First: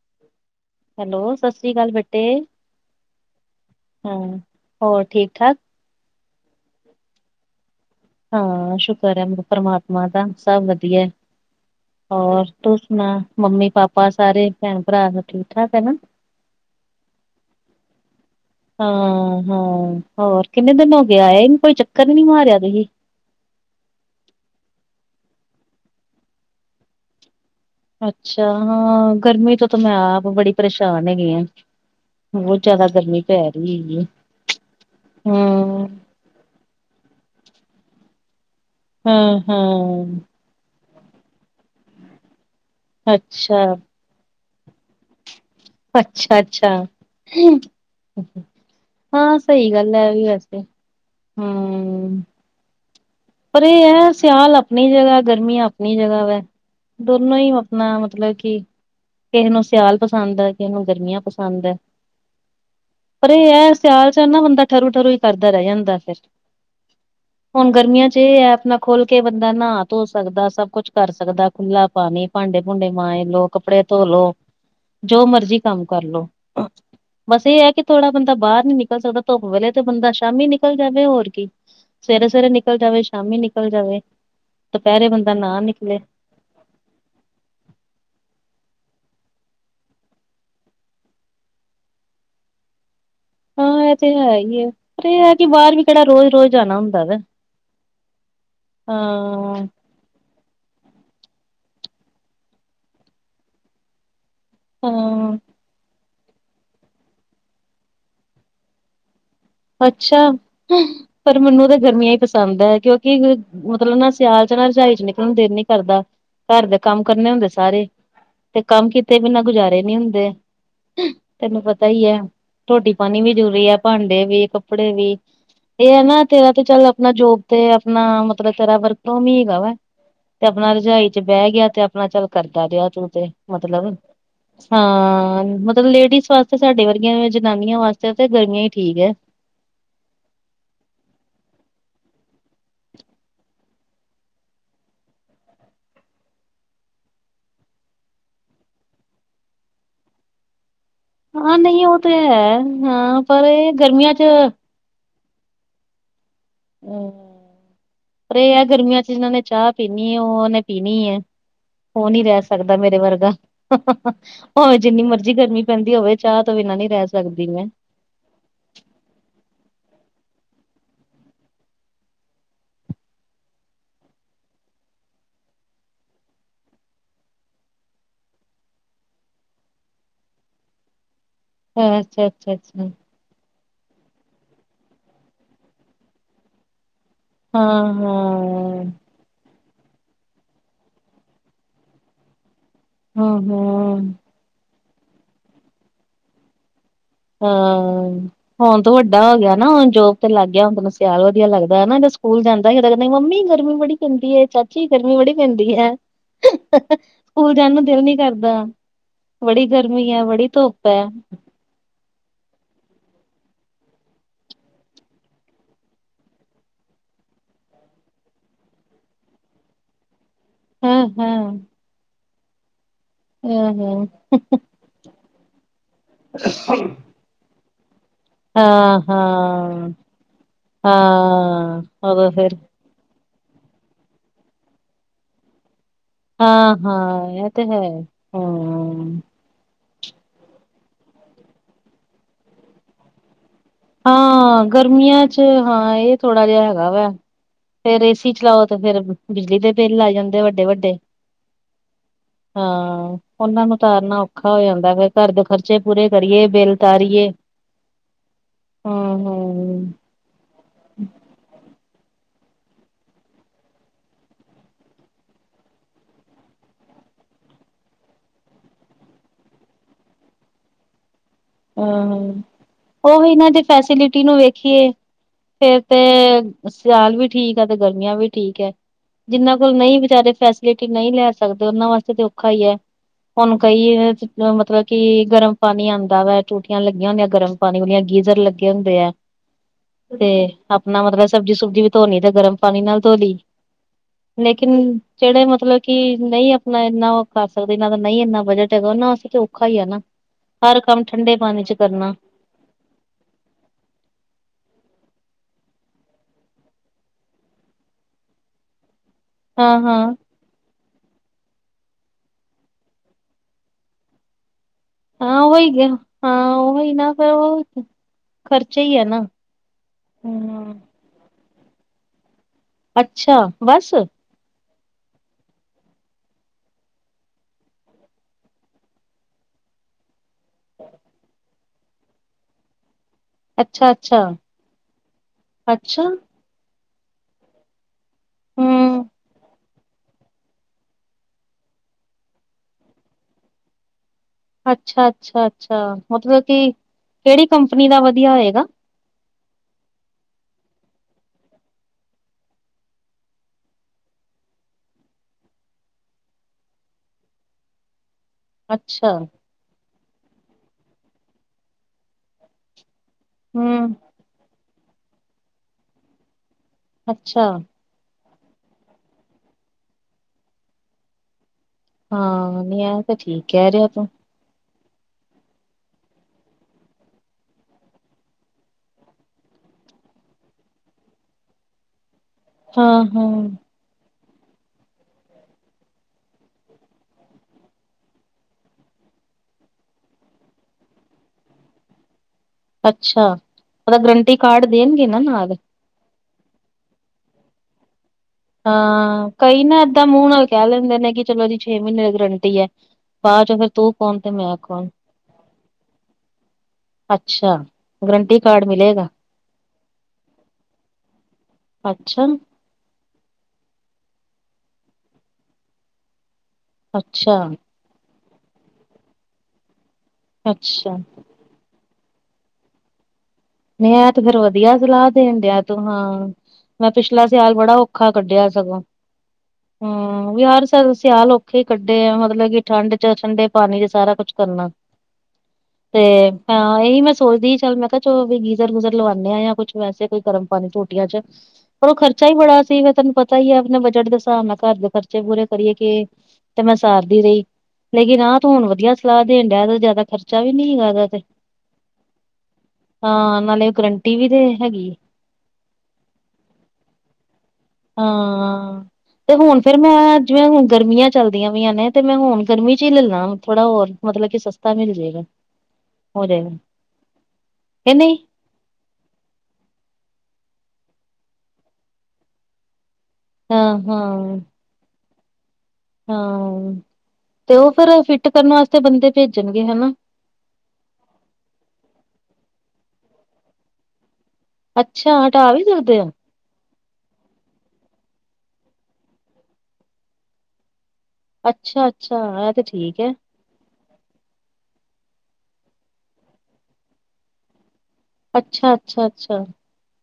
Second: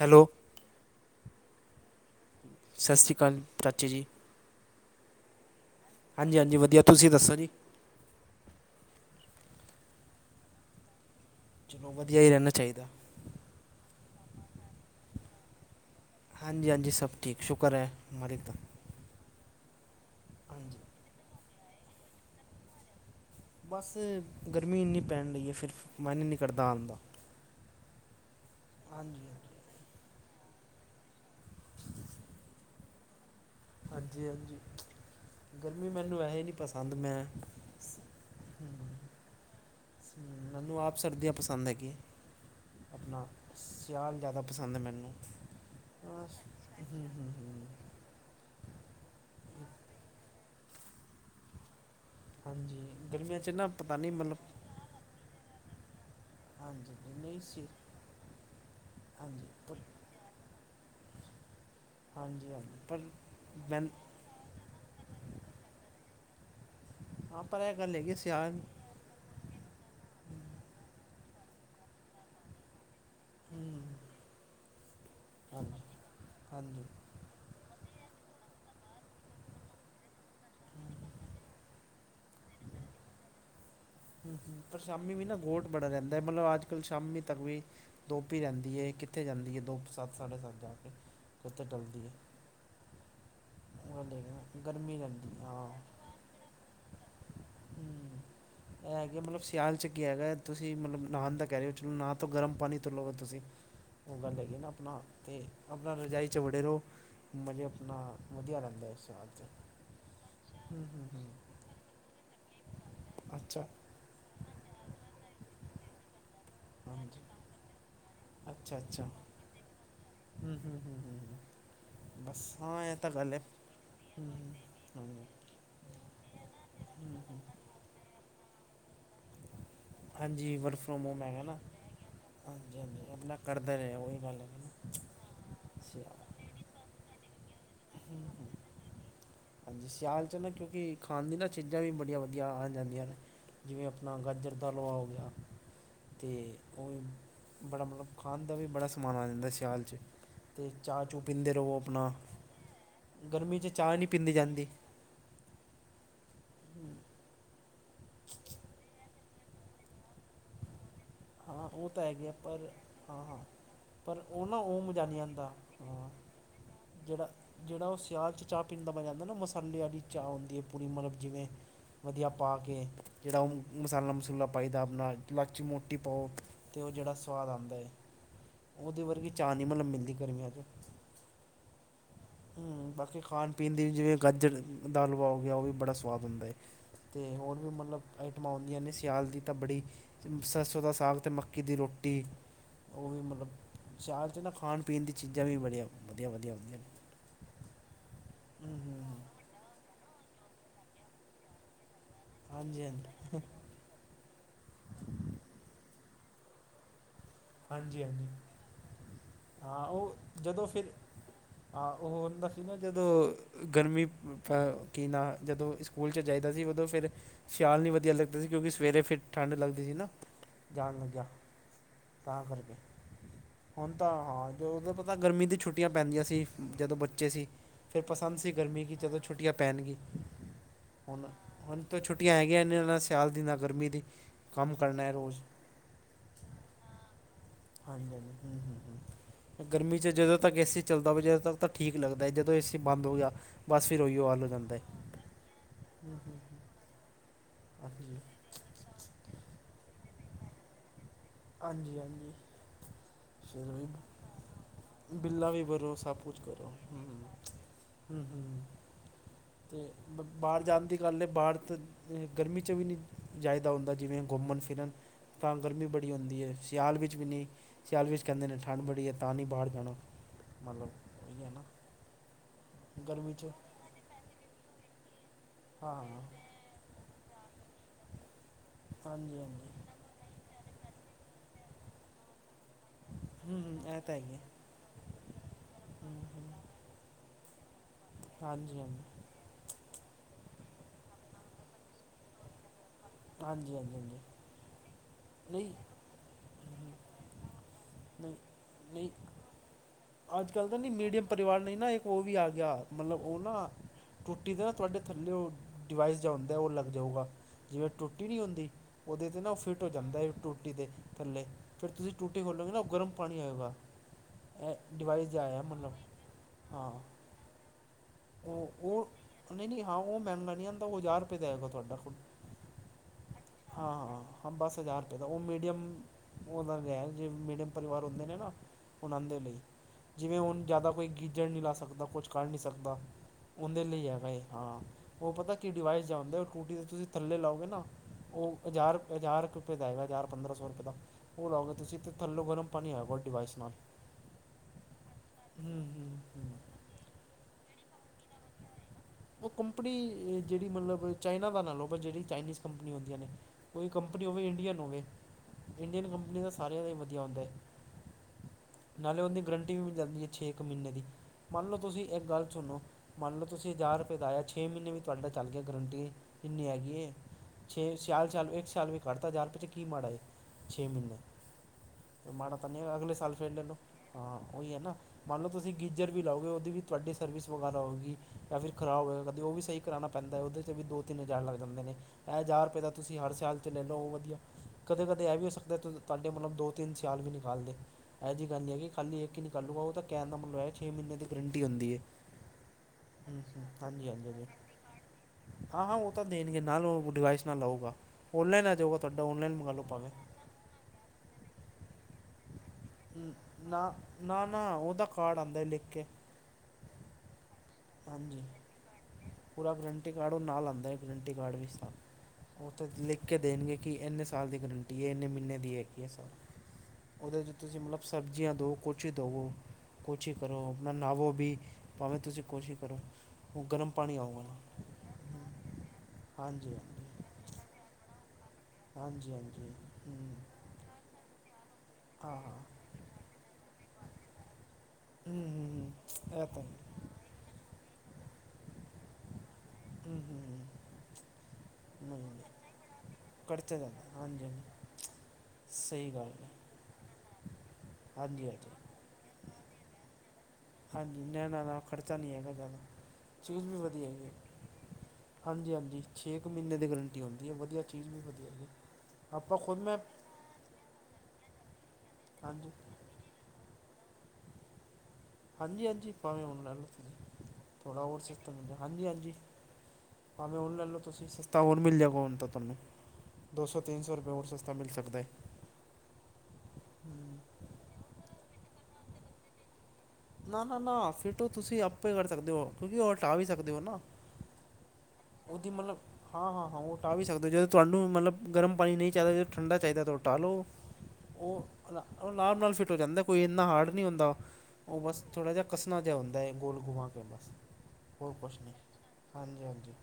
Hello hello ਸਤਿ ਸ੍ਰੀ ਅਕਾਲ ਬੇਟੇ ਸਤਿ ਸ਼੍ਰੀ ਅਕਾਲ ਚਾਚੇ ਜੀ ਹੂੰ ਹੋਰ ਠੀਕ ਠਾਕ? ਹਾਂਜੀ -ਹਾਂਜੀ ਵੱਧੀਆ ਤੁਸੀਂ ਦੱਸੋ ਜੀ? ਹਾਂ ਸ਼ੁਕਰ ਐ ਮ ਪਰਮਾਤਮਾ ਦਾ ਸਭ ਵੱਧੀਆ ਚਲੋ ਵਧੀਆ ਹੀ ਹੋਰ ਰਹਿਣਾ ਤੂੰ ਚਾਹੀਦਾ ਸੁਣਾ ਮੰਮੀ ਪਾਪਾ ਸਾਰੇ ਭੈਣ ਭਰਾ ਠੀਕ ਠਾਕ ਐ ਨਾ? ਹਾਂਜੀ -ਹਾਂਜੀ ਸਭ ਠੀਕ ਸ਼ੁਕਰ ਐ ਮਾਲਿਕ ਦਾ। ਹਾਂ ਹਾਂ ਹੋਰ ਕਿੰਨੇ ਹਾਂਜੀ ਦਿਨ ਹੋ ਗਏ ਆਏਆ ਕੋਈ ਚੱਕਰ ਨਈ ਮਾਰੇਆ ਤੁਸੀਂ? ਬਸ ਗਰਮੀ ਏਨੀ ਪੈਣ ਦਈ ਐ ਫਿਰ ਮਨ ਈ ਨਈ ਕਰਦਾ ਆਣ ਦਾ। ਅੱਛਾ ਹਾਂ ਹਾਂਜੀ ਗਰਮੀ ਤੋਂ ਤਾਂ ਮੈਂ ਆਪ ਬੜੀ ਪਰੇਸ਼ਾਨ ਹੈਗੀ ਆ ਬੋਤ ਜਾਦਾ ਗਰਮੀ ਪੈ ਰਹੀ ਹੈਗੀ। ਹੈ ਹਾਂਜੀ -ਹਾਂਜੀ ਹੂੰ। ਗਰਮੀ ਮੈਨੂੰ ਵੈਸੇ ਨਈ ਪਸੰਦ ਮੈਂ ਹਮ, ਹਾਂ ਹਾਂ ਮੈਨੂੰ ਆਪ ਸਰਦੀਆਂ ਪਸੰਦ ਹੈਗੀਆਂ ਆਪਣਾ ਅੱਛਾ ਸਿਆਲ- ਜ਼ਾਦਾ ਪਸੰਦ ਮੈਂਨੂੰ। ਅੱਛਾ ਅੱਛਾ। ਹਾਂ ਸਈ ਗੱਲ ਆਵੀ ਵੈਸੇ ਹੂੰ ਹਾਂਜੀ! ਗਰਮੀਆਂ 'ਚ ਪਰ ਨਾ ਏ ਪਤਾ ਆ ਨਹੀਂ ਮਤਲਬ ਸਿਆਲ ਆਪਣੀ ਜਗ੍ਹਾ ਗਰਮੀ ਆਪਣੀ ਜਗ੍ਹਾ ਵਾ ਹਾਂਜੀ ਦੋਨੋਂ ਨਹੀਂ ਈ ਸੀ ਆਪਣਾ ਮਤਲਬ ਕਿ ਹਾਂਜੀ! ਕਿਸੇ ਪਰ ਸਿਆਲ ਪਸੰਦ ਆ ਕਿਸੇ ਨੂੰ ਗਰਮੀਆਂ ਪਸੰਦ ਆ। ਹਾਂਜੀ -ਹਾਂਜੀ ਪਰ ਪਰ ਏ ਆ ਮੈਂ ਸਿਆਲ 'ਚ ਨਾ ਬੰਦਾ ਠਰੂ ਠਰੂ ਈ ਕਰਦਾ ਰੈ ਜਾਂਦਾ ਫਿਰ ਆਪਣਾ ਕੱਲ੍ਹ ਲੇਗੀ ਸੀ। ਤੇ ਆਪਣਾ ਖੁਲ ਕੇ ਬੰਦਾ ਨਾ ਧੋ ਸਕਦਾ ਸਭ ਕੁਛ ਕਰ ਸਕਦਾ ਖੁੱਲਾ ਪਾਣੀ ਭਾਂਡੇ ਭੂੰਡੇ ਮਾਂਝ ਲੋ ਕੱਪੜੇ ਹੂੰ ਧੋ ਲੋ ਜੋ ਮਰਜ਼ੀ ਹਾਂਜੀ ਕੰਮ ਕਰਲੋ। ਹਾਂਜੀ ਬਸ ਏ ਆ ਕਿ ਥੋੜ੍ਹਾ ਬੰਦਾ ਬਾਹਰ ਨੀ ਨਿਕਲ ਸਕਦਾ ਧੁੱਪ ਵੇਲੇ ਤੇ ਬੰਦਾ ਸ਼ਾਮੀ ਨਿਕਲ ਜਾਵੇ ਹੋਰ ਕੀ ਸਵੇਰੇ -ਸਵੇਰੇ ਨਿਕਲ ਜਾਵੇ, ਸ਼ਾਮੀ ਨਿਕਲ ਜਾਵੇ ਪਰ ਦੁਪਹਿਰੇ ਸ਼ਾਮੀ ਵੀ ਬੰਦਾ ਨਾ ਗੋਟ ਬੜਾ ਨਿਕਲੇ ਰੇਂਦਾ ਮਤਲਬ ਅੱਜ -ਕੱਲ੍ਹ ਸ਼ਾਮੀ ਤੱਕ ਵੀ ਧੁੱਪ ਈ ਰੇਂਦੀ ਐ ਕਿੱਥੇ ਜਾਂਦੀ ਐ ਧੁੱਪ ਸੱਤ ਸਾਢੇ ਸੱਤ ਜਾ ਕੇ ਕਿੱਥੇ ਡਲਦੀ ਆ। [inaudible] ਹਾਂ ਏ ਤੇ ਹੈਈ ਏ, ਗਰਮੀ ਪਰ ਏ ਐ ਰਹਿੰਦੀ ਕੇਂ ਹਾਂ ਬਾਰ ਵੀ ਕੇੜਾ ਰੋਜ਼ -ਰੋਜ਼ ਜਾਨਾ ਹੁੰਦਾ ਵਾ [inaudible] ਐ ਹੈ ਕੇ ਮਤਲਬ ਹਾਂ ਸਿਆਲ ਚ ਕੀ ਹੈਗਾ ਤੁਸੀਂ ਮਤਲਬ ਨਹਾਨ ਦਾ ਕੈ ਰਏ ਓ ਚਲੋ ਨਹਾ ਤੋ ਗਰਮ ਪਾਨੀ ਤੋਂ ਲਓ ਤੁਸੀਂ ਓ ਗੱਲ ਹੈਗੀ ਐ ਨਾ। ਆਪਨਾ ਹਾਂ ਤੇ ਆਪਨਾ ਰਜਾਈ ਚ ਵੜੇ ਰਓ, ਮਜ਼ੇ ਆਪਨਾ ਵਦੀਆ ਰੈਂਦਾ ਐ ਸਿਆਲ ਚ। ਅੱਛਾ, ਹੂੰ ਹੂੰ ਹੂੰ ਪਰ ਮੈਨੂੰ ਤਾਂ ਗਰਮੀਆਂ ਈ ਪਸੰਦ ਐ ਕਿਓਂਕਿ ਅੱਛਾ ਮਤਲਬ ਨਾ ਸਿਆਲ ਚ ਨਾ ਰਜਾਈ ਚ ਨਿਕਲਨ ਨੂੰ ਦਿਲ ਨੀ ਕਰਦਾ, ਘਰ ਦਾ ਕੰਮ ਹਾਂਜੀ ਕਰਨੇ ਹੁੰਦੇ ਸਾਰੇ ਤੇ ਅੱਛਾ ਕੰਮ ਅੱਛਾ ਕੀਤੇ ਬਿਨਾਂ ਗੁਜਾਰੇ ਨੀ ਹੁੰਦੇ। ਹੂੰ ਹੂੰ ਹੂੰ ਹੂੰ ਹੂੰ। ਤੈਨੂੰ ਪਤਾ ਈ ਐ ਬਸ ਹਾਂ ਰੋਟੀ ਇਹ ਤਾਂ ਪਾਨੀ ਗੱਲ ਵੀ ਹੈ ਜ਼ਰੂਰੀ ਐ ਭਾਂਡੇ ਹੂੰ ਵੀ ਕੱਪੜੇ ਹੂੰ ਹੂੰ ਵੀ, ਏ ਐ ਨਾ ਤੇਰਾ ਤੇ ਚੱਲ ਆਪਨਾ ਹੂੰ। ਜੋਬ ਤੇ ਆਪਨਾ ਮਤਲਬ ਤੇਰਾ ਵਰਕ ਓਮੀਂ ਹੈਗਾ ਵਾ ਤੇ ਹਾਂਜੀ ਆਪਨਾ ਵਰਕ ਫਰੋਮ ਰਜਾਈ ਚ ਹੋਮ ਹੈਗਾ ਬੈ ਨਾ ਗੇਆ ਤੇ ਆਪਨਾ ਚੱਲ ਕਰਦਾ ਹਾਂਜੀ ਰਿਆ ਹਾਂਜੀ ਤੂੰ ਤੇ ਆਪਣਾ ਕਰਦੇ ਮਤਲਬ ਰਹੇ ਉਹੀ ਗੱਲ ਹੈਗੀ ਨਾ ਹਾਂ ਮਤਲਬ ਸਿਆਲ ਲੇਡੀਜ਼ ਵਾਸਤੇ ਸਾਡੇ ਵਰਗੀਆਂ ਜਨਾਨੀਆਂ ਵਾਸਤੇ ਤੇ ਗਰਮੀਆਂ ਈ ਠੀਕ ਐ। ਹਾਂਜੀ ਸਿਆਲ ਚ ਨਾ ਕਿਓਂਕਿ ਖਾਨ ਦੀ ਨਾ ਵੀ ਚੀਜ਼ਾਂ ਬੜੀਆਂ ਵਦੀਆ ਆ ਜਾਂਦੀਆਂ ਨੇ। ਜਿਵੇਂ ਆਪਨਾ ਗਾਜਰ ਦਾ ਹਲਵਾ ਹੋ ਗੇਆ। ਤੇ ਓ ਬੜਾ ਮਤਲਬ ਖਾਨ ਦਾ ਵੀ ਬੜਾ ਸਮਾਨ ਆ ਜਾਂਦਾ ਸਿਆਲ ਚ। ਤੇ ਚਾ ਚੂ ਪੀਂਦੇ ਹਾਂ ਰਵੋ ਨਹੀਂ ਉਹ ਤੇ ਆਪਨਾ। ਹੈ ਹਾਂ ਪਰ ਗਰਮੀ ਚ ਇਹ ਚਾਅ ਏ ਨੀ ਗਰਮੀਆਂ ਚ ਪੀਂਦੀ ਜਾਂਦੀ। ਹੂੰ, ਪਰ ਏ ਆ ਗਰਮੀਆਂ ਚ ਜਿਨਾਂ ਨੇ ਚਾ ਪੀਨੀ ਐ ਓ ਓਨੇ ਪੀਨੀ ਐ। ਹਾਂ ਉਹ ਤਾਂ ਓ ਨਈਂ ਹੈਗੀ ਆ ਰੈ ਪਰ ਸਕਦਾ ਮੇਰੇ ਹਾਂ ਵਰਗਾ ਹਾਂ ਆ, ਪਰ ਉਹ ਨਾ ਭਾਵੇਂ ਉਹ ਜਿੰਨੀ ਮਜ਼ਾ ਨਹੀਂ ਮਰਜ਼ੀ ਆਉਂਦਾ ਗਰਮੀ ਪੈਂਦੀ ਹਾਂ ਹੋਵੇ ਚਾ ਤੋਂ ਬਿਨਾਂ ਨੀ ਰੈ ਸਕਦੀ ਮੈਂ। ਪਿੰਡ ਮੈਂ ਜਾਂਦਾ ਨਾ ਮਸਾਲੇ ਵਾਲੀ ਚਾਅ ਹੁੰਦੀ ਐ ਪੂਰੀ ਮਤਲਬ ਜਿਵੇਂ ਵਦੀਆ ਪਾ ਕੇ ਜੇੜਾ ਓ ਮਸਾਲਾ ਮਸੂਲਾ ਪਾਈਦਾ ਆਪਨਾ ਲਾਚੀ ਮੋ ਟੀ ਪਾਓ, ਓ ਜੇੜਾ ਸੁਵਾਦ ਆਂਦਾ ਓਦੇ ਵਰਗੀ ਚਾਅ ਨੀ ਮਤਲਬ ਮਿਲਦੀ ਗਰਮੀਆਂ ਚ, ਅੱਛਾ ਅੱਛਾ ਅੱਛਾ ਹੂੰ ਬਾਕੀ ਖਾਨ ਪੀਨ ਦੀ ਜਿਵੇਂ ਗਾਜਰ ਦਾ ਹਲਵਾ ਹੋ ਗੇਆ ਓ ਵੀ ਬੜਾ ਸਵਾਦ ਹੁੰਦਾ ਏ। ਤੇ ਹੋਰ ਵੀ ਹਾਂ ਮਤਲਬ ਆਈਟਮਾਂ ਹੁੰਦੀਆਂ ਹਾਂ ਨੇ ਸਿਆਲ ਦੀ ਤਾ ਬੜੀ ਸਰਸੋਂ ਦਾ ਸਾਗ ਤੇ ਮੱਕੀ ਦੀ ਰੋਟੀ, ਓ ਵੀ ਹੂੰ ਮਤਲਬ ਹੂੰ ਸਿਆਲ ਚ ਨਾ ਖਾਨ ਪੀਨ ਦੀ ਚੀਜ਼ਾਂ ਵੀ ਬੜੀਆਂ ਵਦੀਆ-ਵਦੀਆ ਹੁੰਦੀਆਂ ਨੇ। ਹਾਂ, ਹੂੰ ਹੁਨ ਤੇ ਹੂੰ ਹੂੰ ਵੱਡਾ ਹੋ ਗੇਆ ਨਾ ਹੁਨ ਜੋਬ ਤੇ ਲਾਗੇਆ ਹੁਨ ਤੈਨੂੰ ਸਿਆਲ ਵਦੀਆ ਲੱਗਦਾ ਨਾ ਸਕੂਲ ਜਾਂਦਾ ਹਾਂਜੀ ਹਾਂਜੀ ਕੈਂਦਾ-ਕੈਂਦਾ ਮੰਮੀ ਗਰਮੀ ਬੜੀ ਪੈਂਦੀ ਏ ਚਾਚੀ ਗਰਮੀ ਬੜੀ ਪੈਂਦੀ ਐ। ਸਕੂਲ ਜਾਨ ਨੂੰ ਦਿਲ ਹਾਂਜੀ ਨਈ ਹਾਂਜੀ ਕਰਦਾ, ਬੜੀ ਗਰਮੀ ਐ ਬੜੀ ਧੁੱਪ ਐ। ਆ ਓਹੋ ਹੁੰਦਾ ਸੀ ਨਾ ਜਦੋਂ ਗਰਮੀ ਕੀ ਨਾ ਜਦੋਂ ਅਸੀਂ ਸਕੂਲ ਚ ਜਾਈਦਾ ਸੀ ਉਦੋਂ ਫਿਰ ਸਿਆਲ ਨੀ ਵਦੀਆ ਲੱਗਦਾ ਸੀ ਕਿਓਂਕਿ ਸਵੇਰੇ ਫਿਰ ਠੰਢ ਲੱਗਦੀ ਸੀ ਨਾ ਜਾਣ ਹਾਂ ਲੱਗੇਆਂ। ਹਾਂ। ਤਾਂ ਕਰਕੇ ਹੂੰ-ਹੂੰ, ਹੁਨ ਹਾਂ-ਹਾਂ। ਤਾਂ ਹਾਂ ਜਦੋਂ ਓਦੋਂ ਪਤਾ ਗਰਮੀ ਦੀ ਛੁੱਟੀਆਂ ਪੈਂਦੀਆਂ ਸੀ ਜਦੋਂ ਬੱਚੇ ਸੀ। ਫਿਰ ਪਸੰਦ ਸੀ ਗਰਮੀ ਕੀ ਹਾਂ ਕਦੋਂ ਛੁੱਟੀਆਂ ਹਾਂ ਪੈਨਗੀ ਹਾਂ ਹੁਨ-ਹੁਨ ਤੋ ਉਦੋਂ ਛੁੱਟੀਆਂ ਫੇਰ ਹੈਗੀਆਂ ਨੇ ਨਾ ਸਿਆਲ ਦੀ ਨਾ ਗਰਮੀ ਦੀ ਕੰਮ ਕਰਨਾ ਐ ਰੋਜ਼ ਹਾਂ-ਹਾਂ ਏ ਤੇ ਹੈ ਹੂੰ ਗਰਮੀ ਚ ਜਦੋਂ ਤੱਕ ਏ ਸੀ ਚੱਲਦਾ ਹੋਵੇ ਜਦੋਂ ਤੱਕ ਤਾਂ ਠੀਕ ਲੱਗਦਾ ਏ ਜਦੋਂ ਏਸੀ ਬੰਦ ਹੋ ਗੇਆ ਹਾਂ ਗਰਮੀਆਂ ਚ ਹਾਂ ਏ ਥੋੜਾ ਜਾ ਹੈਗਾ ਵਾ ਫਿਰ ਹਾਂਜੀ ਏਸੀ ਚਲਾਓ ਤੇ, ਫਿਰ ਬਿਜਲੀ ਦੇ ਬਿੱਲ ਆ ਜਾਂਦੇ ਆ ਵੱਡੇ-ਵੱਡੇ। ਹਾਂਜੀ-ਹਾਂਜੀ। ਹਾਂ ਉਹਨਾਂ ਨੂੰ ਉਤਾਰਨਾ ਔਖਾ ਹੋ ਜਾਂਦਾ, ਫਿਰ ਘਰ ਦੇ ਬਿੱਲਾ ਵੀ ਖਰਚੇ ਭਰੋ ਪੂਰੇ ਕਰੀਏ ਬਿੱਲ ਤਾਰੀਏ। [inaudible] ਹਮ-ਹਮ। ਹਮ- ਹਮ। ਬਾਹਰ ਜਾਣ ਦੀ ਗੱਲ ਐ ਬਾਹਰ ਤੇ ਗਰਮੀ ਚ‌ ਵੀ ਨੀ ਜਾਈਦਾ ਹੁੰਦਾ ਜਿਵੇਂ ਘੁੰਮਣ ਫਿਰਨ ਤਾਂ ਗਰਮੀ ਬੜੀ ੜੀ ਹੁੰਦੀ ਐ। ਸਿਆਲ ਵਿੱਚ ਵੀ ਨੀ ਸਿਆਲ ਵਿੱਚ ਕਹਿੰਦੇ ਨੇ ਠੰਡ ਬੜੀ ਐ ਤਾਂ ਨੀ ਬਾਹਰ ਜਾਣਾ। ਮਤਲਬ ਇਹ ਹੀ ਐ ਨਾ ਹਮ-ਹਮ ਉਹ ਗਰਮੀ ਹੀ ਨਾ 'ਚ ਜੇ ਫੈਸਿਲਿਟੀ ਨੂੰ ਵੇਖੀਏ ਫਿਰ ਹਾਂ ਤੇ ਹਾਂਜੀ ਸਿਆਲ ਵੀ ਠੀਕ ਐ, ਤੇ ਗਰਮੀਆਂ ਵੀ ਠੀਕ ਐ। ਹਾਂਜੀ ਹੂੰ ਜਿੰਨਾ ਕੋਲ ਨਹੀਂ ਵਿਚਾਰੇ ਫੈਸ ਲੇਟੀ ਨਹੀਂ ਲੈ ਸਕਦੇ ਉਹਨਾਂ ਵਾਸਤੇ ਤਾਂ ਔਖਾ ਈ ਐ। ਹੁਣ ਹੂੰ ਇਹ ਕਈ ਤਾਂ ਚ ਹੈਗੀ ਹੈ ਮਤਲਬ ਕਿ ਗਰਮ ਪਾਣੀ ਆਂਦਾ ਹੂੰ ਵਾ ਟੂਟੀਆਂ ਲੱਗੀਆਂ ਹੁੰਦੀਆਂ ਗਰਮ ਪਾਣੀ ਵਾਲੀਆ, ਗੀਜ਼ਰ ਲੱਗੇ ਹਾਂਜੀ ਹੁੰਦੇ ਹਾਂਜੀ ਐ। ਤੇ ਆਪਣਾ ਮਤਲਬ ਸਬਜ਼ੀ ਸੁਬਜੀ ਵੀ ਧੋਣੀ ਤੇ ਗਰਮ ਪਾਣੀ ਨਾਲ ਧੋ ਲੀ। ਹਾਂਜੀ ਹਾਂਜੀ ਹਾਂਜੀ ਲੇਕਿਨ ਜਿਹੜੇ ਨਹੀਂ ਮਤਲਬ ਕਿ ਨਈ ਆਪਣਾ ਇਹਨਾ ਕਰ ਸਕਦੇ, ਇਹਨਾਂ ਦਾ ਨਈ ਨਹੀਂ ਇੰਨਾ ਬਜਟ ਹੈਗਾ। ਉਹਨਾਂ ਨਹੀਂ ਵਾਸਤੇ ਤੇ ਔਖਾ ਈ ਐ ਨਾ। ਅੱਜ ਕਲ ਤਾਂ ਹਰ ਨੀ ਕੰਮ ਮੀਡੀਅਮ ਠੰਡੇ ਪਰਿਵਾਰ ਪਾਣੀ ਚ ਨੇ ਨਾ ਇੱਕ ਕਰਨਾ ਉਹ ਵੀ ਆ ਗਿਆ ਮਤਲਬ ਉਹ ਨਾ ਟੂਟੀ ਦੇ ਨਾ ਤੁਹਾਡੇ ਥੱਲੇ ਉਹ ਡਿਵਾਈਸ ਜਾ ਹੁੰਦਾ ਉਹ ਲੱਗ ਜਾਊਗਾ। ਜਿਵੇਂ ਟੂਟੀ ਨੀ ਹੁੰਦੀ ਉਹਦੇ ਤੇ ਨਾ ਉਹ ਹਾਂ ਫਿੱਟ ਹੋ ਹਾਂ ਜਾਂਦਾ ਐ, ਟੂਟੀ ਦੇ ਥੱਲੇ ਫਿਰ ਤੁਸੀਂ ਟੂਟੀ ਖੋਲ੍ਹੋਗੇ ਨਾ ਉਹ ਗਰਮ ਪਾਣੀ ਆਏਗਾ। [unintelligible] ਹਾਂ ਜਿਹਾ ਉਹ ਆਇਆ ਹੀ ਮਤਲਬ [unintelligible] ਹਾਂ ਉਹ ਹੀ ਨਾ ਫਿਰ ਉਹ ਖਰਚੇ ਹੀ ਹੈ ਉਹ-ਉਹ, ਨਾ ਨਹੀਂ-ਨਹੀਂ ਹਾਂ ਉਹ ਮਹਿੰਗਾ ਨੀ ਹਮ ਆਂਦਾ, ਉਹ ਹਜ਼ਾਰ ਰੁਪਏ ਦਾ ਹੈਗਾ ਤੁਹਾਡਾ ਖੁੱਦ ਅੱਛਾ ਬਸ ਹਾਂ-ਹਾਂ। ਹਾਂ ਬਸ ਹਜ਼ਾਰ ਰੁਪਏ ਦਾ ਉਹ ਮੀਡੀਅਮ ਉਹਦਾ ਹੈ ਜਿਹੜੇ ਮੀਡੀਅਮ ਪਰਿਵਾਰ ਹੁੰਦੇ ਨੇ ਨਾ ਉਹਨਾਂ ਦੇ ਲਈ। ਜਿਵੇਂ ਹੁਣ ਜ਼ਿਆਦਾ ਕੋਈ ਗੀਜਰ ਨੀ ਲਾ ਸਕਦਾ ਕੁਛ ਕਰ ਨੀ ਸਕਦਾ ਉਹਦੇ ਅੱਛਾ ਲਈ ਅੱਛਾ ਹੈਗਾ ਏ ਹਾਂ ਉਹ ਪਤਾ ਕੀ ਡਿਵਾਈਸ ਅੱਛਾ ਜਾਂ ਆਂਦਾ ਟੂਟੀ ਦੇ ਤੁਸੀਂ ਥੱਲੇ ਲਾਓਗੇ ਨਾ ਉਹ ਹਜ਼ਾਰ ਹਮ ਹਜ਼ਾਰਕ ਰੁਪਏ ਦਾ ਆਏਗਾ ਹਜ਼ਾਰ ਪੰਦਰਾਂ ਸੌ ਰੁਪਏ ਦਾ ਉਹ ਲਾਓਂਗੇ ਤੁਸੀਂ ਤੇ ਥੱਲੋਂ ਗਰਮ ਪਾਣੀ ਆਏਗਾ ਡਿਵਾਈਸ ਨਾਲ। ਹੂੰ ਅੱਛਾ-ਅੱਛਾ-ਅੱਛਾ ਹੂੰ ਮਤਲਬ ਹੂੰ ਕਿ ਕਿਹੜੀ ਕੰਪਨੀ ਦਾ ਵਧੀਆ ਹੋਏਗਾ? ਉਹ ਕੰਪਨੀ ਜਿਹੜੀ ਮਤਲਬ ਚਾਈਨਾ ਦਾ ਨਾ ਲੋਂ ਬਸ ਜਿਹੜੀ ਚਾਈਨੀਜ਼ ਕੰਪਨੀਆਂ ਹੁੰਦੀਆਂ ਨੇ ਕੋਈ ਕੰਪਨੀ ਹੋਵੇ ਇੰਡੀਅਨ ਹੋਵੇ, ਇੰਡੀਅਨ ਕੰਪਨੀ ਦਾ ਸਾਰਿਆਂ ਦਾ ਹੀ ਵਧੀਆ ਆਉਦਾ ਹੁੰਦਾ। ਅੱਛਾ ਨਾਲੇ ਉਹ ਦੀ ਗਰੰਟੀ ਵੀ ਮਿਲ ਜਾਂਦੀ ਆ। ਛੇ ਇੱਕ ਦੇ ਮਹੀਨੇ ਦੀ ਮੰਨ ਲਓ ਤੁਸੀਂ ਇੱਕ ਗੱਲ ਸੁਣੋ ਮੰਨ ਲਓ ਤੁਸੀਂ ਹਮ ਹਜਾਰ ਰੁਪਏ ਦਾ ਆਇਆ ਛੇ ਮਹੀਨੇ ਵੀ ਤੁਹਾਡਾ ਚੱਲ ਗਿਆ, ਗਰੰਟੀ ਕਿੰਨੀ ਹੈਗੀ ਏ। ਅੱਛਾ ਤਿੰਨ ਸਆਲ ਚੱਲ ਇੱਕ ਸਆਲ ਵੀ ਕੱਢਤਾ ਯਾਰ ਪਿੱਛੇ ਕੀ ਮਾੜਾ ਏ ਛੇ ਮਹੀਨੇ। ਤੇ ਮਾੜਾ ਹਾਂ ਤਾਂ ਨਹੀਂ ਇਹ ਅਗਲੇ ਸਾਲ ਠੀਕ ਫੇਰ ਲੈ ਕਹਿ ਲਓ ਰਿਹਾ ਤੂੰ ਹਾਂ। ਉਹ ਏ ਨਾ ਮੰਨ ਲਓ ਤੁਸੀਂ ਗੀਜਰ ਵੀ ਲਓਗੇ ਉਹਦੀ ਵੀ ਤੁਹਾਡੀ ਸਰਵਿਸ ਵਗੈਰਾ ਤਾਂ ਫਿਰ ਖਰਾਬ ਹੋਇ ਕਰਦੇ ਉਹ ਵੀ ਸਹੀ ਕਰਣਾ ਪੈਂਦਾ। ਉਹਦੇ 'ਚ ਵੀ ਦੋ ਤਿੰਨ ਹਜਾਰ ਲੱਗ ਜਾਂਦੇ ਨੇ। ਹਜ਼ਾਰ ਰੁਪੈ ਦਾ ਹਾਂ ਤੁਸੀਂ ਹਰ ਹਾਂ ਸਾਲ 'ਚ ਲੈ ਲਓ ਉਹ ਵਧੀਆ ਕਦੇ ਕਦੇ ਇਹ ਵੀ ਹੋ ਸਕਦਾ। ਤੁਹਾਡੇ ਮਨ ਅੰਦਰੋ ਦੋ ਤਿੰਨ ਸਿਆਲ ਵੀ ਨਿਕਾਲਦੇ। ਇਹੋ ਜਹੀ ਗੱਲ ਨਹੀ ਹੈਗੀ ਕਿ ਖਾਲੀ ਇੱਕ ਹੀ ਨਹੀਂ ਕਰੱਲੂਗਾ ਉਹ ਤਾਂ ਕਹਿਣ ਦਾ ਮਤਲਬ ਛੇ ਮਹੀਨੇ ਦੀ ਗਰੰਟੀ ਆਂਦੀ ਏ। ਅੱਛਾ ਉਹਦਾ ਹਾਂਜੀ ਗਾਰੰਟੀ ਹਾਂਜੀ ਕਾਰਡ ਦੇਣਗੇ ਨਾ ਨਾਲ। ਹਾਂ ਹਾਂ ਉਹ ਤਾਂ ਦੇਣਗੇ ਨਾਲ ਉਹ ਡਿਵਾਈਸ ਨਾਲ ਆਊਗਾ। ਔਨਲਾਈਨ ਆ ਜਾਊਗਾ ਤੁਹਾਡਾ ਹਾਂ, ਔਨਲਾਈਨ ਕਈ ਮੰਗਾ ਨਾ ਲਓ ਏਦਾਂ ਭਾਵੇਂ ਮੂੰਹ ਨਾਲ ਕੈ ਦਿੰਦੇ ਨੇ ਕਿ ਚਲੋ ਜੀ ਛੇ ਮੀਨੇ ਦੀ ਗਰੰਟੀ ਐ। ਨਾ, ਨਾ-ਨਾ ਓ ਤਾ ਕਾਰਡ ਆਂਦੇ ਲਿਖ ਕੇ। ਅੱਛਾ। ਗਰੰਟੀ ਹਾਂਜੀ, ਕਾਰਡ ਮਿਲੇਗਾ ਪੂਰਾ ਗਰੰਟੀ ਕਾਰਡ ਓਦੇ ਨਾਲ ਆਂਦਾ, ਗਰੰਟੀ ਕਾਰਡ ਵੀ ਸ ਅੱਛਾ ਓ ਤਾਂਨੂੰ ਲਿਖ ਕੇ ਦੇਣਗੇ ਕਿ ਏਨੇ ਸਾਲ ਦੀ ਗਰੰਟੀ ਏ, ਏਨੇ ਮੀਨੇ ਦੀ ਹੈਗੀਏ। ਅੱਛਾ ਓਦੇ 'ਚ ਤੁਸੀਂ ਮਤਲਬ ਸਬਜ਼ੀਆਂ ਦੇ, ਕੌਛ ਦਵੋ। ਕੋਛ ਈ ਕਰੋ, ਅਪਨਾ ਅੱਛਾ ਨਾਵੋ ਵੀ ਭਾਵੇਂ ਤੁਸੀਂ ਕੌਛ ਈ ਕਰੋ। ਉਹ ਗਰਮ ਨੀਂ ਐ ਪਾਣੀ ਤੈ ਫੇਰ ਆਊਗਾ ਨਾ ਵਧੀਆ ਸਲਾਹ ਦੇਣ ਡਿਆ ਤੂੰਹਾਂ, ਹਾਂਜੀ ਹਾਂਜੀ ਮੈਂ ਪਿਛ ਪਿਛਲਾ ਸਿਆਲ ਬੜਾ ਔਖਾ ਕੱਢਿਆ ਸਗੋਂ ਹਾਂਜੀ ਹਾਂਜੀ ਹੂੰ, ਵੀ ਹਰ ਸਿਆਲ ਔਖਾ ਔਖੇ ਈਂ ਕੱਢੇ ਆ ਹਾਂ ਮਤਲਬ ਹਾਂ ਕਿ ਠੰਡ 'ਚ ਠੰਡੇ ਪਾਣੀ 'ਚ ਸਾਰਾ ਕੁਛ ਕਰਨਾ। ਹੂੰ ਹੂੰ ਤੇ ਹੂੰ ਇਹ ਤਾਂ ਹਾਂ ਐਹੀ ਮੈਂ ਸੋਚਦੀ ਸੀ ਚੱਲ, ਮੈਂ ਕੇਆ ਵੀ ਗੀਜ਼ਰ-ਗੂਜਰ ਲਵਾਨੇ ਆਂ, ਯਾਂ ਕੁੱਛ ਵੈਸੇ ਹੂੰ ਕੋਈ ਹੂੰ ਗਰਮ ਪਾਣੀ ਹੂੰ ਟੂਟੀਆ 'ਚ ਓਦੋਂ ਨਹੀਂ ਖਰਚ ਈ ਨਹੀਂ ਬੜਾ ਸੀ ਫੇਰ ਤੇਨੂੰ ਪਤਾ ਆ ਖਰਚਾ ਅਪਣੇ ਜ਼ਿਆਦਾ ਬਜਟ ਦੇ ਹਿਸਾਬ ਨਾਲ ਘਰ ਦੇ ਖਰਚੇ ਪੂਰੇ ਕਰੀਏ ਕਿ ਕੀ ਗੱਲ ਤੇ ਮੈਂ ਸਾਰਦੀ ਰਈ, ਲੇਕਿਨ ਆਹ ਹਾਂਜੀ ਤੂੰ ਹੁਣ ਹਾਂਜੀ ਵਧੀਆ ਸਲਾਹ ਦੇਣ ਡਿਆ ਏਤੋ ਜਾਦਾ ਖਰਚਾ ਵੀ ਨੀਂ ਹੈਗਾ ਏਦਾ ਤੇ ਨਾ-ਨਾ-ਨਾ ਖਰਚਾ ਨੀਂ ਹੈਗਾ ਜਾਦਾ। ਹਾਂ, ਨਾਲੇ ਗਰੰਟੀ ਵੀ ਤੇਰੀ ਹੈਗੀ। ਹਾਂਜੀ-ਹਾਜੀ, ਛੇ ਕੁ ਮੀਨੇ ਦੀ ਗਰੰਟੀ ਹੁੰਦੀ ਐ ਵਧੀਆ ਚੀ, ਵਧੀਆ ਗੀ। ਹਾਂ ਤੇ ਹੁਣ ਫੇਰ ਮੈਂ ਜਿਵੇਂ ਹੁਣ ਗਰਮੀਆਂ ਚੱਲਦੀਆਂ ਵੀਈਆਂ ਨੇ ਤੇ ਮੈਂ ਹੁਣ ਹਾਂਜੀ ਗਰਮੀ 'ਚ ਲਲਾਂ। ਥੋੜਾ ਹੋਰ ਮਤਲਬ ਕਿ ਸਸਤਾ ਮਿਲ ਜੇਗਾ। ਹਾਂਜੀ-ਹਾਂਜੀ ਭਾਵੇਂ ਹੁਣ ਲੈਲੋ, ਕਿ ਥੋੜ੍ਹਾ ਨਹੀਂ ਔਰ ਸੀਜ ਹਾਂਜੀ-ਹਾਂਜੀ, ਭਾਵੇਂ ਹੁਣ ਲੱਲੋ ਤੁਸੀਂ, ਸਸਤਾ ਹੋਰ ਮਿਲ ਜੇਗਾ ਤੁਆਨੂੰ। ਦੋ ਹਾਂ ਸੌ, ਤਿੰਨ ਸੌ ਰਪਏ ਹਾਂ ਹੋਰ ਸਸਤਾ ਮਿਲ ਸਕਦਾਏ। ਹਾਂ, ਤੇ ਓ ਫੇਰ ਫਿੱਟ ਕਰਨ ਵਾਸਤੇ ਬੰਦੇ ਭੇਜਣਗੇ, ਹਨਾ। ਨਾ-ਨਾ-ਨਾ ਫਿਟ ਓ ਤੁਸੀਂ ਆਪੇ ਕਰ ਸਕਦੇ ਓ, ਕਿਉਂਕਿ ਓ ਹਟਾ ਵੀ ਸਕਦੇ ਓਨਾ। ਅੱਛਾ ਹਟਾ ਵੀ ਓਦੀ ਮਲਬ ਸਕਦੇ ਆ ਹਾਂ-ਹਾਂ-ਹਾਂ ਓ ਹਟਾ ਵੀ ਸਕਦੇ। ਜਦੋਂ ਤੁਆਨੂੰ ਮਲਬ ਗਰਮ ਪਾਣੀ ਨਈਂ ਚਾਈਦਾ ਜ, ਠੰਡਾ ਚਾਈਦਾ ਤਾਂ ਹਟਾ ਲੋ। ਓ ਅੱਛਾ ਅੱਛਾ ਓ ਇਹ ਆਰਾਮ ਤੇ ਨਾਲ ਫਿਟ ਹੋ ਠੀਕ ਹੈ ਜਾਂਦੈ। ਕੋਈ ਏਨਾ ਹਾਰਡ ਨੀ ਹੁੰਦਾ ਓ ਬਸ, ਥੋੜ੍ਹਾ ਜੇਆ ਕੱਸਣਾ ਜੇਆ ਹੁੰਦਾ ਏ ਗੋਲ ਗੁੰਮਾ ਕੇ ਬਸ। ਹੋਰ ਕੁਛ ਅੱਛਾ ਨੀ, ਅੱਛਾ ਅੱਛਾ ਹਾਂਜੀ-ਹਾਂਜੀ।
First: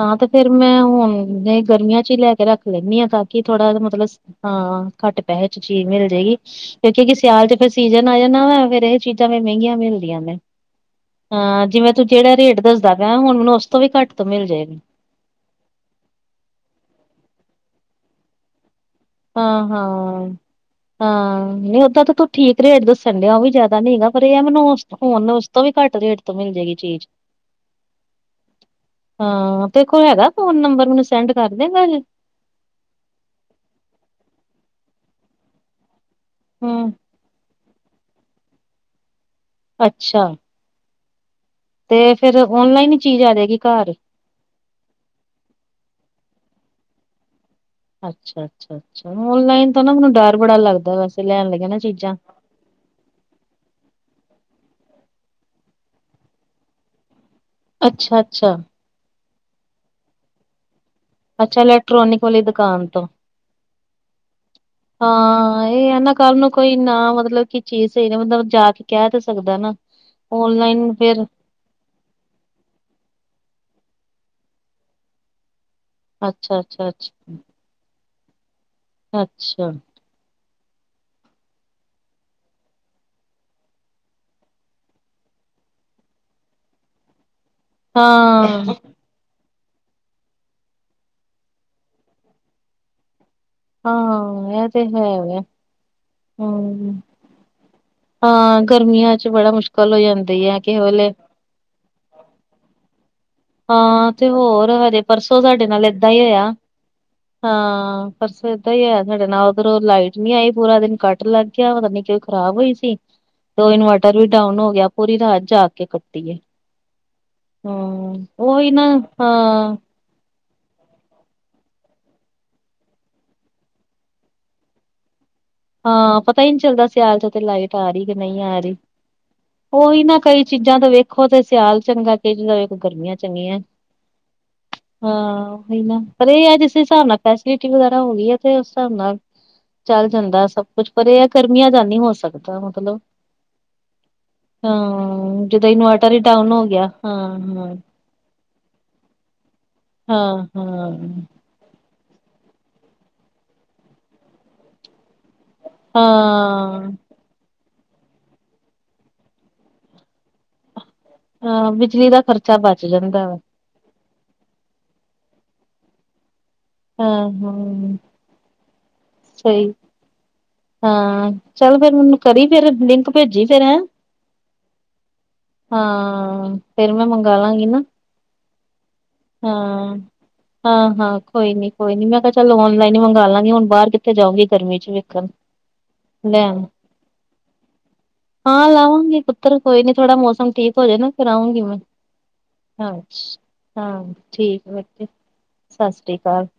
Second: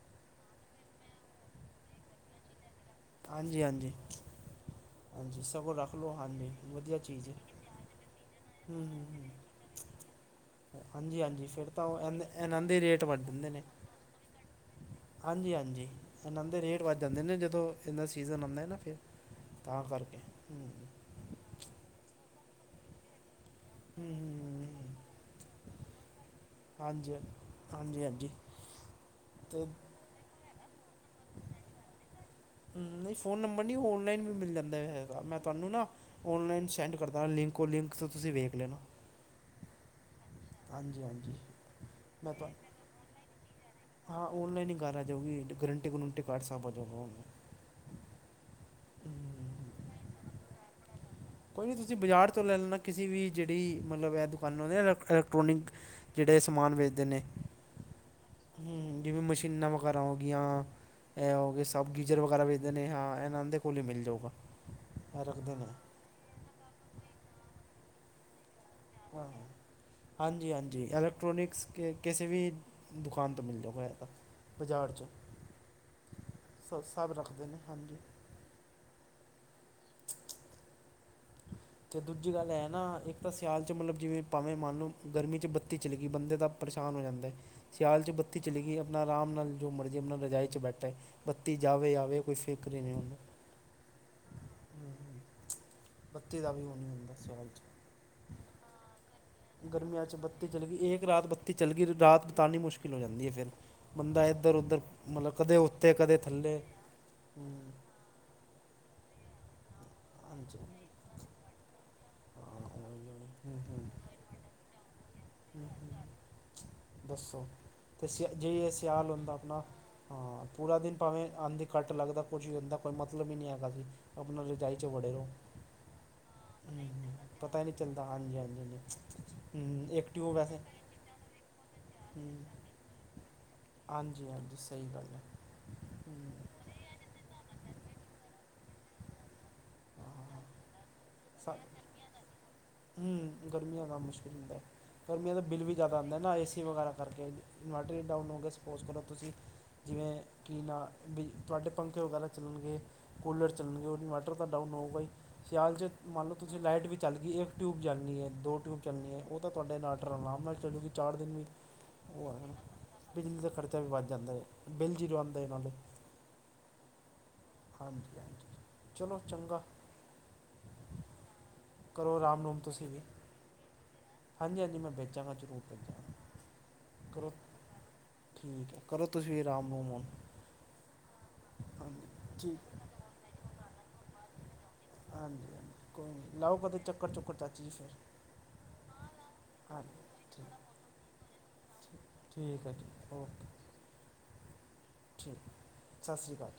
ਹਾਂ ਤੇ ਫੇਰ ਮੈਂ ਹੁਣ ਗਰਮੀਆਂ 'ਚ ਈ ਲੈਕੇ ਰੱਖ ਲੈਂਨੀਆ। ਤਾਂਕੀ ਹਾਂਜੀ ਥੋੜ੍ਹਾ ਜਾ ਹਾਂਜੀ ਮਤਲਬ ਹਾਂ ਘੱਟ ਹਾਂਜੀ ਪੈਹੇ ਚ ਸਗੋਂ ਚੀਜ ਰੱਖ ਮਿਲ ਲਓ ਜੇਗੀ, ਹਾਂਜੀ ਵਧੀਆ ਕਿਉਂਕਿ ਚੀਜ਼ ਹੈ ਸਿਆਲ ਤੇ ਫੇਰ ਸੀਜਨ ਆ ਜਾਦਾਂ ਵਾ, ਫੇਰ ਹੂੰ ਏ ਹੂੰ ਚੀਜਾਂ ਹੂੰ ਵੀ ਮੈਂਹਗੀਆਂ ਮਿਲਦੀਆਂ ਨੇ। ਹਾਂਜੀ ਹਾਂਜੀ ਹਾਂ, ਫਿਰ ਤਾਂ ਜਿਵੇਂ ਉਹ ਤੂੰ ਇਨ ਜੇੜਾ ਰੇਟ ਇਹਨਾਂ ਦੇ ਦੱਸਦਾ ਪੇਆ ਹੁਣ, ਮੈਨੂੰ ਉਸ ਤੋਂ ਵੀ ਘੱਟ ਤੋਂ ਮਿਲਜੇ। ਹਾਂਜੀ-ਹਾਂਜੀ, ਏਨਾਂ ਦੇ ਰੇਟ ਵੱਧ ਜਾਂਦੇ ਨੇ ਜਦੋਂ ਏਦਾ ਸੀਜਨ ਹੁੰਦਾ ਨਾ ਫੇਰ। ਹਾਂ-ਹਾਂ, ਹਾਂ ਨਈਂ ਓਦਾਂ ਤਾਂ ਤੂੰ ਠੀਕ ਰੇ ਦੱਸਣ ਡੇਆਂ, ਓਹ ਵੀ ਨੀ ਹੈਗਾ ਹੂੰ ਪਰ ਏਐ ਮੈਨੂੰ ਉਸ ਹੂੰ ਹੁਨ ਉਸ ਤੋਂ ਵੀ ਘੱਟ ਰੇਟ ਤੋਂ ਮਿਲ ਜੇਗੀ ਚੀਜ। ਜੀ ਤੇ ਹਾਂ ਤੇਰੇ ਕੋ ਹੈਗਾ ਫੋਨ ਨੰਬਰ ਮੈਨੂੰ ਸੈਂਡ ਕਰ ਦੇਗਾਂ ਜੇ? ਨਈਂ ਫੋਨ ਨੰਬਰ ਨੀ ਓ ਔਨਲਾਈਨ ਵੀ ਮਿਲ ਜਾਂਦਾ ਹੈਗਾ। ਮੈਂ ਤੁਆਨੂੰ ਨਾ ਔਨਲਾਈਨ ਹੂੰ ਸੈਂਡ ਕਰਦਾ ਲਿੰਕ। ਓ ਲਿੰਕ ਤੋਂ ਤੁਸੀਂ ਵੇਖ ਲੈਣਾ। ਅੱਛਾ। ਹਾਂਜੀ-ਹਾਂਜੀ। ਤੇ ਫੇਰ ਓਨਲਾਈਨ ਈ ਚੀਜ ਆ ਜੇਗੀ ਘਰ? ਹਾਂ, ਓਨਲਾਈਨ ਹੀ ਕਰ ਆ ਜਾਓ ਗੀ, ਗਰੰਟੀ-ਗਰੂੰਟੀ ਕਾਰਡ ਸਭ ਆ ਜਾਊਗਾ ਜੋ ਵੀ ਓਲਾਈਨ ਅੱਛਾ ਅੱਛਾ ਅੱਛਾ ਔਨਲਾਈਨ ਤੋ ਨਾ ਮੈਨੂੰ ਡਰ ਬੜਾ ਲੱਗਦਾ ਬਸ। ਕੋਈ ਨੀ ਤੁਸੀਂ ਬਾਜ਼ਾਰ ਤੋਂ ਲੈ ਲੈਣਾ ਕਿਸੇ ਵੀ ਜੇੜੀ ਮਲਬ ਐ ਦੁਕਾਨਾਂ ਹੁੰਦੀਆ ਨਾ ਇਲੈਕਟ੍ਰੋਨਿਕ। ਜੇੜੇ ਏ ਸਮਾਨ ਵੇਚਦੇ ਨੇ। ਅੱਛਾ ਅੱਛਾ ਹੂੰ ਜਿਵੇਂ ਮਸ਼ੀਨਾਂ ਵਗੈਰਾ ਹੋਗੀ ਆਂ। ਐ ਅੱਛਾ ਹੋਗੇ ਸਭ ਗੀਜ਼ਰ ਇਲੈਕਟ੍ਰੋਨਿਕ ਵਾਲੀ ਵਗੈਰਾ ਵੇਚਦੇ ਦੁਕਾਨ ਨੇ, ਤੋਂ ਹਾਂ ਏਨਾਂ ਦੇ ਕੋਲ ਈ ਮਿਲ ਜਾਊਗਾ। ਇਹ ਰੱਖਦੇ ਹਾਂ ਨੇ ਏ ਨਾਂ ਕੱਲ੍ਹ ਨੂੰ ਕੋਈ ਨਾ ਮਤਲਬ ਕੀ ਚੀਜ਼ ਸਈ ਨਾ ਮਤਲਬ ਜਾ ਕੇ ਕੈ ਤੇ ਹਾਂ ਸਕਦਾ ਨਾ, ਔਨਲਾਈਨ ਫੇਰ ਕਿ ਕਿਸੇ ਵੀ ਦੁਕਾਨ ਤੋਂ ਮਿਲ ਜਾਊਗਾ ਏ ਤਾਂ ਬਜ਼ਾਰ 'ਚੋ। ਅੱਛਾ ਸ ਅੱਛਾ ਸਭ ਅੱਛਾ ਰੱਖਦੇ ਨੇ ਹਾਂਜੀ। ਅੱਛਾ। ਤੇ ਦੂਜੀ ਗੱਲ ਐ ਨਾ, ਇੱਕ ਤਾਂ ਸਿਆਲ 'ਚ ਮਲਬ ਜਿਵੇਂ ਭਾਵੇਂ ਮੰਨ ਲਓ ਗਰਮੀ 'ਚ ਬੱਤੀ ਚਲੀ ਗੀ ਬੰਦੇ ਦਾ ਪਰਸ਼ਾਨ ਹੋ ਜਾਂਦਾ, ਸਿਆਲ 'ਚ ਬੱਤੀ ਚਲੀ ਹਾਂ ਗੀ ਆ। ਆਪਣਾ ਰਾਮ ਨਾਲ ਜੋ ਮਰਜ਼ੀ ਆਪਣਾ ਰਜਾਈ 'ਚ ਬੈਠੇ, ਬੱਤੀ ਜਾਵੇ ਆਵੇ ਕੋਈ ਫ਼ਿਕਰ ਈ ਨੀ ਓਨੂੰ। ਹਾਂ ਹਾਂ ਐ ਤੇ ਹੈ ਵੇ। ਬੱਤੀ ਦਾ ਵੀ ਓ ਨੀ ਹੁੰਦਾ ਸਿਆਲ 'ਚ। ਹਾਂ ਗਰਮੀਆਂ 'ਚ ਬੜਾ ਮੁਸ਼ਕਿਲ ਹੋ ਜਾਂਦੀ ਆ ਕਿਹੇ ਵੇਲੇ। ਤੇ ਚੱਲ ਗੀ ਤੇ ਰਾਤ ਬਿਤਾਨੀ ਮੁਸ਼ਕਿਲ ਹੋ ਜਾਂਦੀ ਏ ਫੇਰ। ਹਾਂ ਤੇ ਹੋਰ ਹਜੇ ਪਰਸੋਂ ਸਾਡੇ ਨਾਲ ਉੱਤੇ ਏਦਾਂ ਕਦੇ ਈ ਹੋਇਆ, ਥੱਲੇ ਹਾਂ। ਪਰਸੋਂ ਏਦਾਂ ਈ ਹੋਇਆ ਸਾਡੇ ਨਾਲ, ਉੱਧਰੋਂ ਲਾਈਟ ਨੀ ਆਈ ਹਾਂਜੀ ਪੂਰਾ ਦਿਨ ਕੱਟ ਲੱਗ ਗਿਆ। ਪਤਾ ਨੀ ਕੀ ਖ਼ਰਾਬ ਹੋਈ ਸੀ, ਓਦੋ ਇਨਵੇਟਰ ਵੀ ਡਾਊਨ ਹੋ ਗਿਆ। ਪੂਰੀ ਰਾਤ ਜਾਗ ਕੇ ਹਾਂ ਕੱਟੀ ਏ, ਦੱਸੋ ਅਤੇ ਹੂੰ ਸਿਆ ਜੇ ਓਹੀ ਇਹ ਨਾ ਸਿਆਲ ਹੁੰਦਾ ਆਪਣਾ ਹਾਂ। ਹਾਂ ਪੂਰਾ ਦਿਨ ਭਾਵੇਂ ਆਂਦੇ ਕੱਟ ਲੱਗਦਾ, ਕੁਝ ਵੀ ਹੁੰਦਾ ਕੋਈ ਮਤਲਬ ਈ ਨੀ ਹੈਗਾ ਜੀ। ਆਪਣਾ ਰਜਾਈ 'ਚ ਵੜੇ ਰੋ। ਹਾਂ ਪਤਾ ਈ ਨੀ ਚੱਲਦਾ ਸਿਆਲ 'ਚ ਤੇ ਲਾਈਟ ਆ ਰੀ ਚੱਲਦਾ ਕਿ ਹਾਂਜੀ ਨਈ ਹਾਂਜੀ ਆ ਰੀ। ਹਾਂਜੀ ਹੂੰ ਓਹੀ ਨਾ ਐਕਟਿਵ ਹੋ ਕਈ ਵੈਸੇ ਚੀਜ਼ਾਂ ਤੇ ਵੇਖੋ ਤੇ ਸਿਆਲ ਚੰਗਾ, ਕਈ ਹੂੰ ਚੀਜ਼ਾਂ ਵੇਖੋ ਗਰਮੀਆਂ ਚੰਗੀਆਂ। ਹਾਂਜੀ ਹਾਂਜੀ ਸਹੀ ਗੱਲ ਹੈ ਹਾਂ ਓਹੀ ਨਾ, ਪਰ ਹੂੰ ਏ ਆ ਜਿਸ ਤੇ ਸਾਡੇ ਨਾਲ ਫੈਸਿਲਿਟੀ ਵਗੈਰਾ ਹੋ ਗੀ ਐ ਤੇ ਉਸ ਸਾਬ ਨਾਲ ਚੱਲ ਹਾਂ ਹਾਂ ਹਾਂ ਜਾਂਦਾ। ਸਭ ਕੁਛ ਪਰੇ ਆ ਸਾ ਕਰਮੀਆਂ ਦਾ ਨੀ ਹੋ ਸਕਦਾ ਮਤਲਬ। ਹੂੰ ਗਰਮੀਆਂ ਦਾ ਮੁਸ਼ਕਿਲ ਹੁੰਦਾ, ਗਰਮੀਆਂ ਦਾ ਹਾਂ ਬਿੱਲ ਜਦੋਂ ਵੀ ਜ਼ਾਦਾ ਇਨਵਰਟਰ ਆਂਦਾ ਹੀ ਨਾ। ਏ ਡਾਊਨ ਸੀ ਹੋ ਗਿਆ ਵਗੈਰਾ ਕਰਕੇ ਹਾਂ-ਹਾਂ, ਇਨਵੈ ਰੇਟ ਡਾਊਨ ਹੋ ਗੇ ਸਪੋਜ ਕਰੋ ਤੁਸੀਂ, ਹਾਂ-ਹਾਂ। ਜਿਵੇਂ ਹਾਂ, ਕੀ ਨਾ ਹਾਂ ਵੀ ਤੁਆਡੇ ਪੰਖੇ ਵਗੈਰਾ ਚੱਲਣਗੇ, ਕੂਲਰ ਚੱਲਣਗੇ, ਔਰ ਇਨਵੈਟਰ ਤਾਂ ਡਾਊਨ ਹੋਊਗਾ ਈ। ਸਿਆਲ'ਚ ਮੰਨ ਲਓ ਤੁਸੀਂ ਲਾਈਟ ਹਾਂ ਵੀ ਚੱਲ ਗੀ, ਇਕ ਟਿਊਬ ਜਲਣੀ ਏ, ਦੋ ਟਿਊਬ ਚੱਲਣੀ ਏ, ਓ ਤਾਂ ਤੁਆਡੇ ਇ ਨਾਟਰ ਆਰਾਮ ਨਾਲ ਚੱਲੂਗੀ। ਚਾਰ ਦਿਨ ਵੀ ਹਾਂ ਬਿਜਲੀ ਦਾ ਓ ਆਏ ਨਾ ਖ਼ਰਚਾ ਬਚ ਜਾਂਦਾ ਵਾ ਬਿਜਲੀ ਦਾ ਖ਼ਰਚਾ। ਖਰਚਾ ਵੀ ਵੱਧ ਜਾਂਦਾ ਏ ਬਿਲ ਜ਼ੀਰੋ ਆਂਦੇ ਏਨਾ ਦੇ। ਹਾਂ ਹਾਂ ਹਾਂ। ਹਾਂਜੀ ਹਾਂਜੀ ਚਲੋ ਚੰਗਾ। ਹਾਂ ਚੱਲ ਫੇਰ ਕਰੋ ਮੈਨੂੰ ਆਰਾਮ ਕਰੀ ਰੂਮ ਫੇਰ, ਤੁਸੀਂ ਵੀ ਲਿੰਕ ਭੇਜੀ ਫੇਰ ਹੈਂ। ਹਾਂਜੀ ਹਾਂਜੀ ਮੈਂ ਭੇਜਾਂਗਾ ਜ਼ਰੂਰ ਭੇਜਾਂਗਾ ਹਾਂ ਫੇਰ ਮੈਂ ਕਰੋ ਮੰਗਾ ਲਾਂਗੀ ਨਾ। ਠੀਕ ਐ ਕਰੋ ਤੁਸੀਂ ਆਰਾਮ ਅਰੂਮ ਹੁਣ। ਹਾਂ ਹਾਂ ਕੋਈ ਨੀ ਕੋਈ ਹਾਂਜੀ ਨੀ ਮੈਂ ਕਿਆ ਚਲ ਠੀਕ ਹੈ, ਔਨਲਾਈਨ ਈ ਮੰਗਾ ਲਾਂਗੀ, ਹੁਣ ਬਾਰ ਕਿੱਥੇ ਜਾਊਂਗੀ ਗਰਮੀ 'ਚ ਵੇਖਣ। ਹਾਂਜੀ ਹਾਂਜੀ ਕੋਈ ਨੀ ਲਾਓ ਲੈਣ ਕਦੇ ਚੱਕ ਹਾਂ ਲਾਊੰਗੀ ਪੁੱਤਰ ਕੋਈ ਨੀ ਥੋੜਾ ਮੌਸਮ ਠੀਕ ਹੋ ਜੇ ਨਾ, ਫੇਰ ਆਉਂਗੀ ਮੈਂ। ਠੀਕ ਹੈ ਜੀ ਓਕੇ ਅੱਛਾ ਹਾਂ ਠੀਕ ਵਧਿਆ ਠੀਕ ਸਾਸਰੀ ਸਤਿ ਸ਼੍ਰੀ ਕਾਲ। ਅਕਾਲ